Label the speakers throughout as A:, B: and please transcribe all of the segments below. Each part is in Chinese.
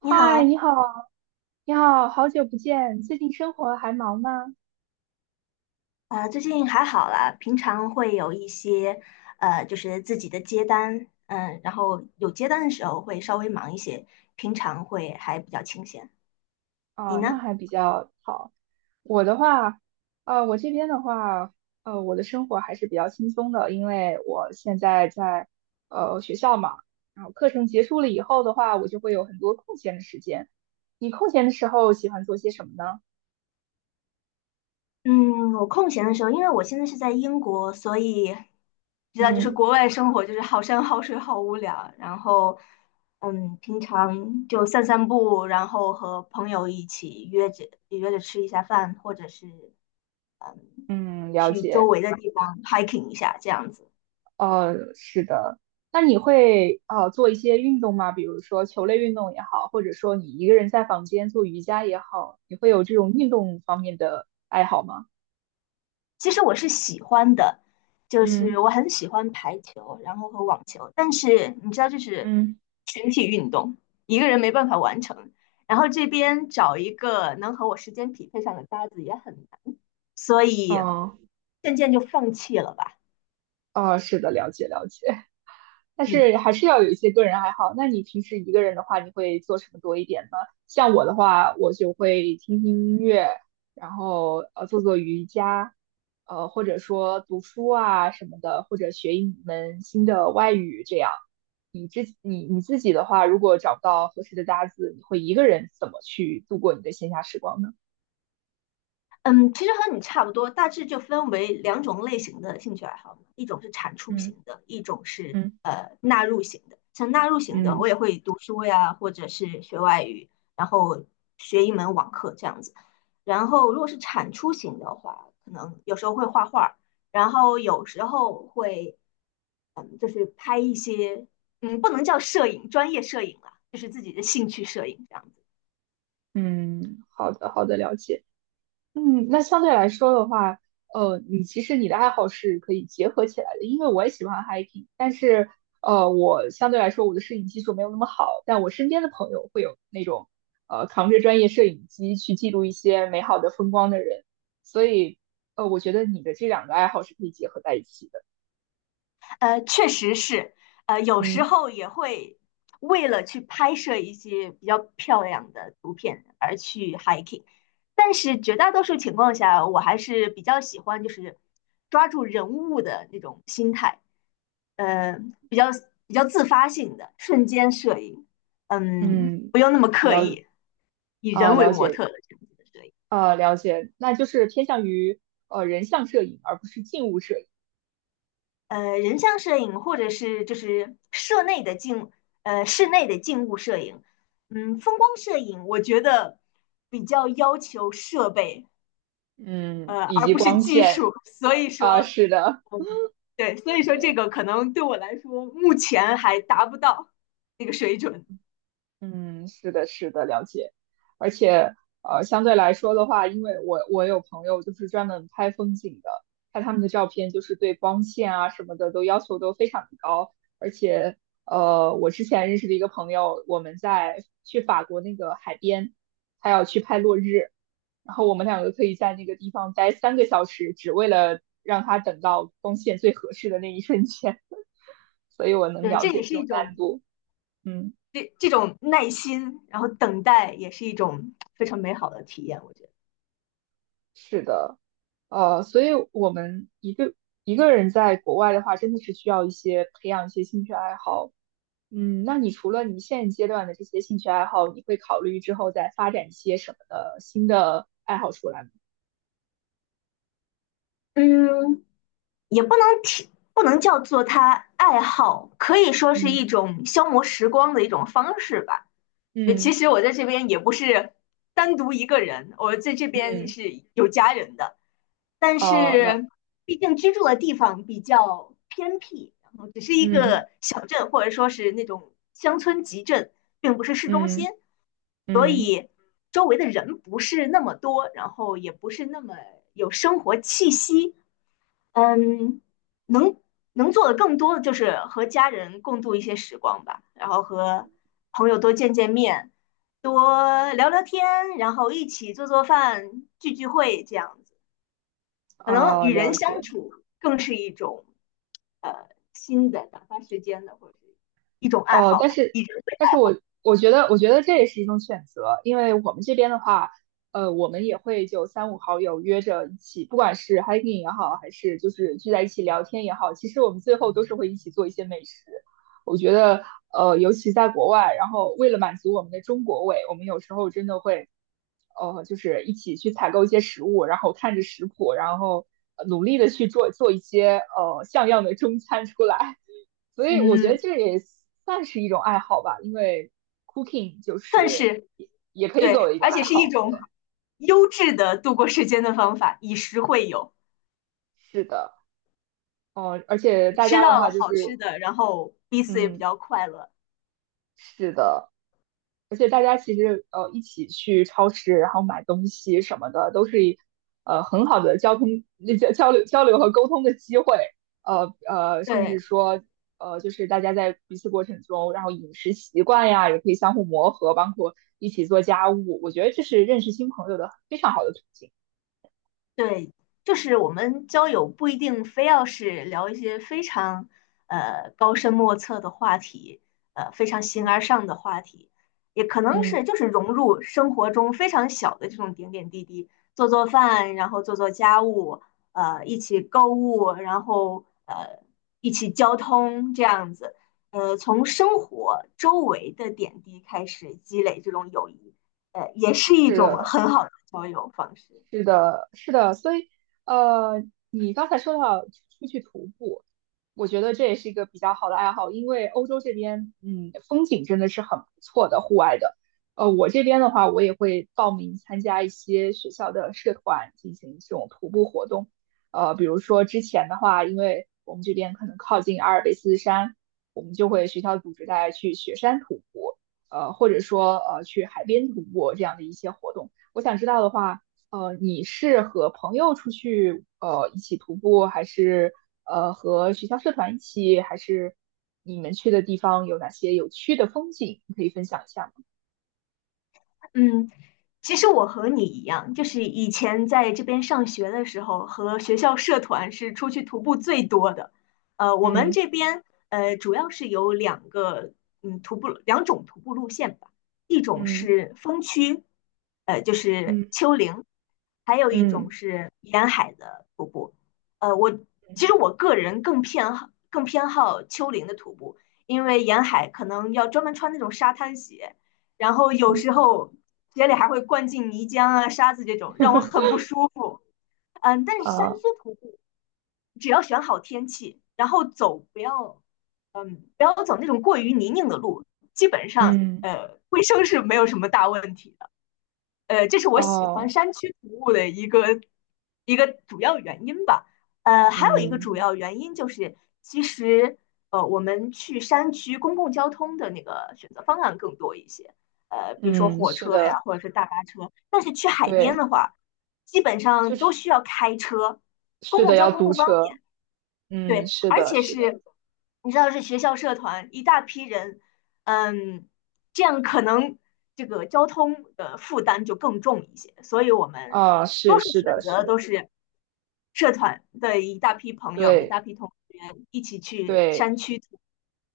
A: 你好。
B: 你好，你好，好久不见，最近生活还忙吗？
A: 最近还好啦，平常会有一些，就是自己的接单，然后有接单的时候会稍微忙一些，平常会还比较清闲。你
B: 啊，那
A: 呢？
B: 还比较好。我的话，我这边的话，我的生活还是比较轻松的，因为我现在在学校嘛，然后课程结束了以后的话，我就会有很多空闲的时间。你空闲的时候喜欢做些什么呢？
A: 嗯，我空闲的时候，因为我现在是在英国，所以知道就是
B: 嗯
A: 国外生活就是好山好水好无聊，然后，平常就散散步，然后和朋友一起约着吃一下饭，或者是
B: 嗯，了
A: 去周
B: 解。
A: 围的地方 hiking 一下这样子。
B: 是的。那你会做一些运动吗？比如说球类运动也好，或者说你一个人在房间做瑜伽也好，你会有这种运动方面的爱好吗？
A: 其实我是喜欢的，就是
B: 嗯
A: 我很喜欢排球，然后和网球，但是你知道就是
B: 嗯，
A: 群体运动，一个人没办法完成。然后这边找一个能和我时间匹配上的搭子也很难，所以
B: 哦
A: 渐渐就放弃了吧。
B: 哦，是的，了解了解。但
A: 嗯。
B: 是还是要有一些个人爱好。那你平时一个人的话，你会做什么多一点呢？像我的话，我就会听听音乐，然后做做瑜伽，或者说读书啊什么的，或者学一门新的外语这样。你自己的话，如果找不到合适的搭子，你会一个人怎么去度过你的闲暇时光呢？
A: 嗯，其实和你差不多，大致就分为两种类型的兴趣爱好嘛，一种是产出型
B: 嗯
A: 的，一种是
B: 嗯
A: 纳入型的。像纳入型的，我
B: 嗯
A: 也会读书呀，或者是学外语，然后学一门网课这样子。然后如果是产出型的话，可能有时候会画画，然后有时候会嗯，就是拍一些不能叫摄影，专业摄影啦，就是自己的兴趣摄影这样子。
B: 嗯，好的，好的，了解。嗯，那相对来说的话，其实你的爱好是可以结合起来的，因为我也喜欢 hiking，但是我相对来说我的摄影技术没有那么好，但我身边的朋友会有那种扛着专业摄影机去记录一些美好的风光的人，所以我觉得你的这两个爱好是可以结合在一起的。
A: 确实是，有时
B: 嗯
A: 候也会为了去拍摄一些比较漂亮的图片而去 hiking，但是绝大多数情况下，我还是比较喜欢就是抓住人物的那种心态，呃，比较比较自发性的瞬间摄影，
B: 嗯，
A: 不用那么刻
B: 了
A: 意，以
B: 啊、
A: 人为
B: 了
A: 模
B: 解
A: 特的这样子的摄影。
B: 啊、了解，那就是偏向于人像摄影，而不是静物摄影。
A: 人像摄影或者是就是室内的静物摄影，风光摄影，我觉得比较要求设备，
B: 嗯，以
A: 而
B: 及
A: 不是
B: 光
A: 技
B: 线
A: 术，所以
B: 啊，
A: 说，
B: 是的。
A: 嗯，对，所以说这
B: 对，
A: 个可能对我来说，目前还达不到那个水准。
B: 嗯，是的，是的，了解。而且，相对来说的话，因为我有朋友就是专门拍风景的，看他们的照片，就是对光线啊什么的都要求都非常的高。而且，我之前认识的一个朋友，我们在去法国那个海边，他要去拍落日，然后我们两个可以在那个地方待3个小时，只为了让他等到光线最合适的那一瞬间。所以我能
A: 对，
B: 了
A: 这
B: 解
A: 也是
B: 这
A: 一
B: 种
A: 种
B: 难度，嗯。
A: 这种耐心，然后等待也是一种非常美好的体验，我觉得。
B: 所以我们一个人在国外的话，真的是需要培养一些兴趣爱好。嗯，那你除了你现阶段的这些兴趣爱好，你会考虑之后再发展一些什么的新的爱好出来吗？
A: 嗯，也不能提，不能叫做他爱好，可以说是一
B: 嗯
A: 种消磨时光的一种方式吧。就其
B: 嗯
A: 实我在这边也不是单独一个人，我在这边
B: 嗯，
A: 是有家人的，但
B: 哦，
A: 是毕竟居住的地方比较偏僻，然后只是一
B: 嗯
A: 个小镇或者说是那种乡村集镇，并不是市中心，
B: 嗯嗯，
A: 周围的人不是那么多，然后也不是那么有生活气息。嗯，能能做的更多的就是和家人共度一些时光吧，然后和朋友多见见面，多聊聊天，然后一起做做饭、聚聚会这样子。可能
B: 哦，
A: 与人
B: 了
A: 相
B: 解。
A: 处更是一种呃新的打发时间的，或者是一种爱
B: 哦，
A: 好
B: 但
A: 吧，
B: 是，
A: 一直会
B: 我觉得这也是一种选择，因为我们这边的话，我们也会就三五好友约着一起，不管是 hiking 也好，还是就是聚在一起聊天也好，其实我们最后都是会一起做一些美食。我觉得，尤其在国外，然后为了满足我们的中国胃，我们有时候真的会，就是一起去采购一些食物，然后看着食谱，然后努力的去做做一些像样的中餐出来。所以我觉得
A: 嗯，
B: 这也算是一种爱好吧，因为 cooking 就
A: 算
B: 是
A: 是
B: 也可以作
A: 对，
B: 为一种
A: 而且
B: 爱
A: 是一
B: 好。对，
A: 种优质的度过时间的方法，以食会友，
B: 是的，嗯，而且大
A: 吃
B: 家的
A: 到了
B: 话就
A: 好吃
B: 是，
A: 的，然后彼此也比
B: 嗯，
A: 较快乐。
B: 是的，而且大家其实一起去超市，然后买东西什么的，都是很好的交通交交流交流和沟通的机会。甚
A: 对。
B: 至说就是大家在彼此过程中，然后饮食习惯呀也可以相互磨合，包括一起做家务。我觉得这是认识新朋友的非常好的途径。
A: 对，就是我们交友不一定非要是聊一些非常高深莫测的话题，非常形
B: 嗯
A: 而上的话题，也可能是
B: 嗯，
A: 就是融入生活中非常小的这种点点滴滴，做做饭，然后做做家务，一起购物，然后一起交通这样子，从生活周围的点滴开始积累这种友谊，也是一
B: 是
A: 种
B: 的，
A: 很好的交友方式。
B: 是的，是的，所以呃，你刚才说到出去徒步，我觉得这也是一个比较好的爱好，因为欧洲这边，嗯，风景真的是很不错的，户外的。我这边的话，我也会报名参加一些学校的社团进行这种徒步活动。比如说之前的话，因为我们这边可能靠近阿尔卑斯山，我们就会学校组织大家去雪山徒步，或者说去海边徒步这样的一些活动。我想知道的话。你是和朋友出去一起徒步，还是和学校社团一起，还是你们去的地方有哪些有趣的风景？你可以分享一下吗？
A: 嗯，其实我和你一样，就是以前在这边上学的时候，和学校社团是出去徒步最多的。我们
B: 嗯
A: 这边主要是有两种徒步路线吧，一种
B: 嗯
A: 是峰区，就是
B: 嗯
A: 丘陵，还有一种
B: 嗯
A: 是沿海的徒步。呃，我其
B: 嗯
A: 实我个人更偏好丘陵的徒步，因为沿海可能要专门穿那种沙滩鞋。然后有时候鞋里还会灌进泥浆啊、沙子这种，让我
B: 嗯，
A: 很不舒服。但是山
B: 啊
A: 区徒步，只要选好天气，然后走不要，嗯，不要走那种过于泥泞的路，基本上
B: 嗯
A: 卫生是没有什么大问题。这是我喜欢
B: 哦，
A: 山区服务的一个主要原因吧。还有一个主
B: 嗯
A: 要原因就是，其实我们去山区公共交通的那个选择方案更多一些，比如说
B: 嗯，
A: 火
B: 是
A: 车呀，
B: 的，
A: 或者是大巴车。但是去海边
B: 对，
A: 的话，基本
B: 就
A: 上都
B: 是
A: 需要开车，公
B: 是
A: 共
B: 的，
A: 交
B: 要
A: 通
B: 租
A: 不方便。
B: 车。嗯，
A: 对，
B: 是
A: 而
B: 的，
A: 且
B: 是的，
A: 是，你知道是学校社团一大批人，嗯，这样可能这个交通的负担就更重一些，所以我们
B: 啊，是
A: 多数
B: 是
A: 选
B: 的，是
A: 择
B: 的，
A: 都是社团的一大批朋友、一
B: 对
A: 大批同学一起去
B: 对。
A: 山区徒步。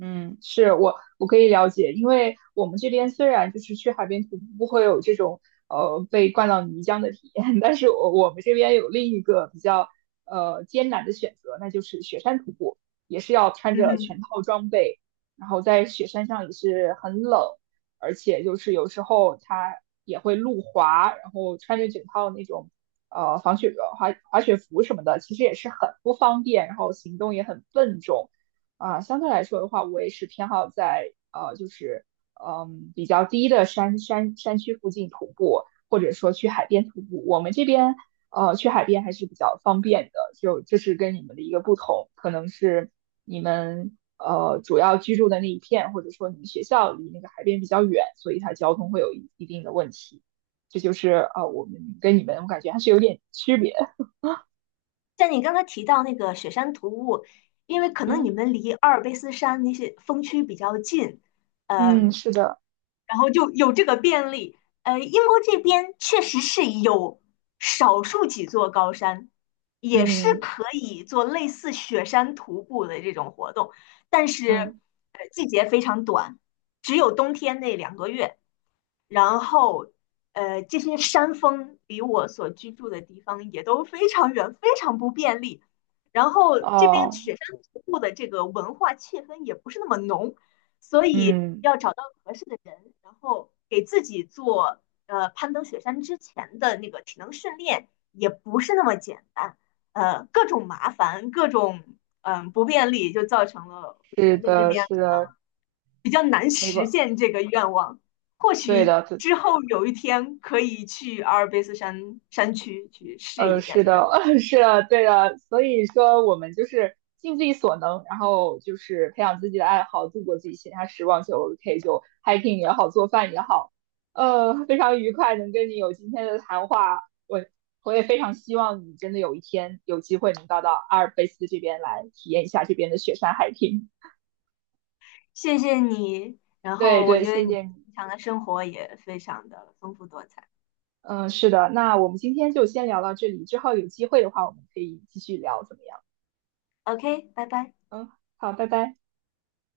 B: 嗯，是我可以了解，因为我们这边虽然就是去海边徒步会有这种被灌到泥浆的体验，但是我们这边有另一个比较艰难的选择，那就是雪山徒步，也是要穿
A: 嗯
B: 着
A: 哼。
B: 全套装备，然后在雪山上也是很冷，而且就是有时候它也会路滑，然后穿着整套那种防雪滑雪服什么的，其实也是很不方便，然后行动也很笨重。啊、相对来说的话，我也是偏好在就是比较低的山区附近徒步，或者说去海边徒步。我们这边去海边还是比较方便的，就这是跟你们的一个不同，可能是你们主要居住的那一片，或者说你们学校离那个海边比较远，所以它交通会有一定的问题。这就是我们跟你们我感觉还是有点区别。
A: 像你刚才提到那个雪山徒步，因为可能你
B: 嗯
A: 们离阿尔卑斯山那些峰区比较近，
B: 嗯，
A: 嗯、
B: 是的，
A: 然后就有这个便利。英国这边确实是有少数几座高山，也是
B: 嗯
A: 可以做类似雪山徒步的这种活动，但是
B: 嗯，
A: 季节非常短，只有冬天那两个月。然后，这些山峰离我所居住的地方也都非常远，非常不便利。然后这边
B: 哦
A: 雪山徒步的这个文化气氛也不是那么浓，所以
B: 嗯。
A: 合适的人，然后给自己做攀登雪山之前的那个体能训练也不是那么简单，各种麻烦，各种嗯、不便利，就造成了我现
B: 是
A: 在在这
B: 的，
A: 边
B: 是的，
A: 比较难
B: 没
A: 实
B: 错，
A: 现这个愿望。或
B: 对
A: 许
B: 的，对，
A: 之后有一天可以去阿尔卑斯山山区去试一下
B: 是
A: 雪山。
B: 的，是的，对的。所以说，我们就是尽自己所能，然后就是培养自己的爱好，度过自己闲暇时光就 OK，就 hiking 也好，做饭也好，非常愉快能跟你有今天的谈话。我我也非常希望你真的有一天有机会能到阿尔卑斯这边来体验一下这边的雪山 hiking。
A: 谢谢你，然
B: 对
A: 后我
B: 对，
A: 觉得
B: 谢
A: 你
B: 谢你。
A: 平常的生活也非常的丰富多彩。
B: 嗯，是的，那我们今天就先聊到这里，之后有机会的话，我们可以继续聊，怎么样？
A: OK，拜拜。
B: 嗯，好，拜拜。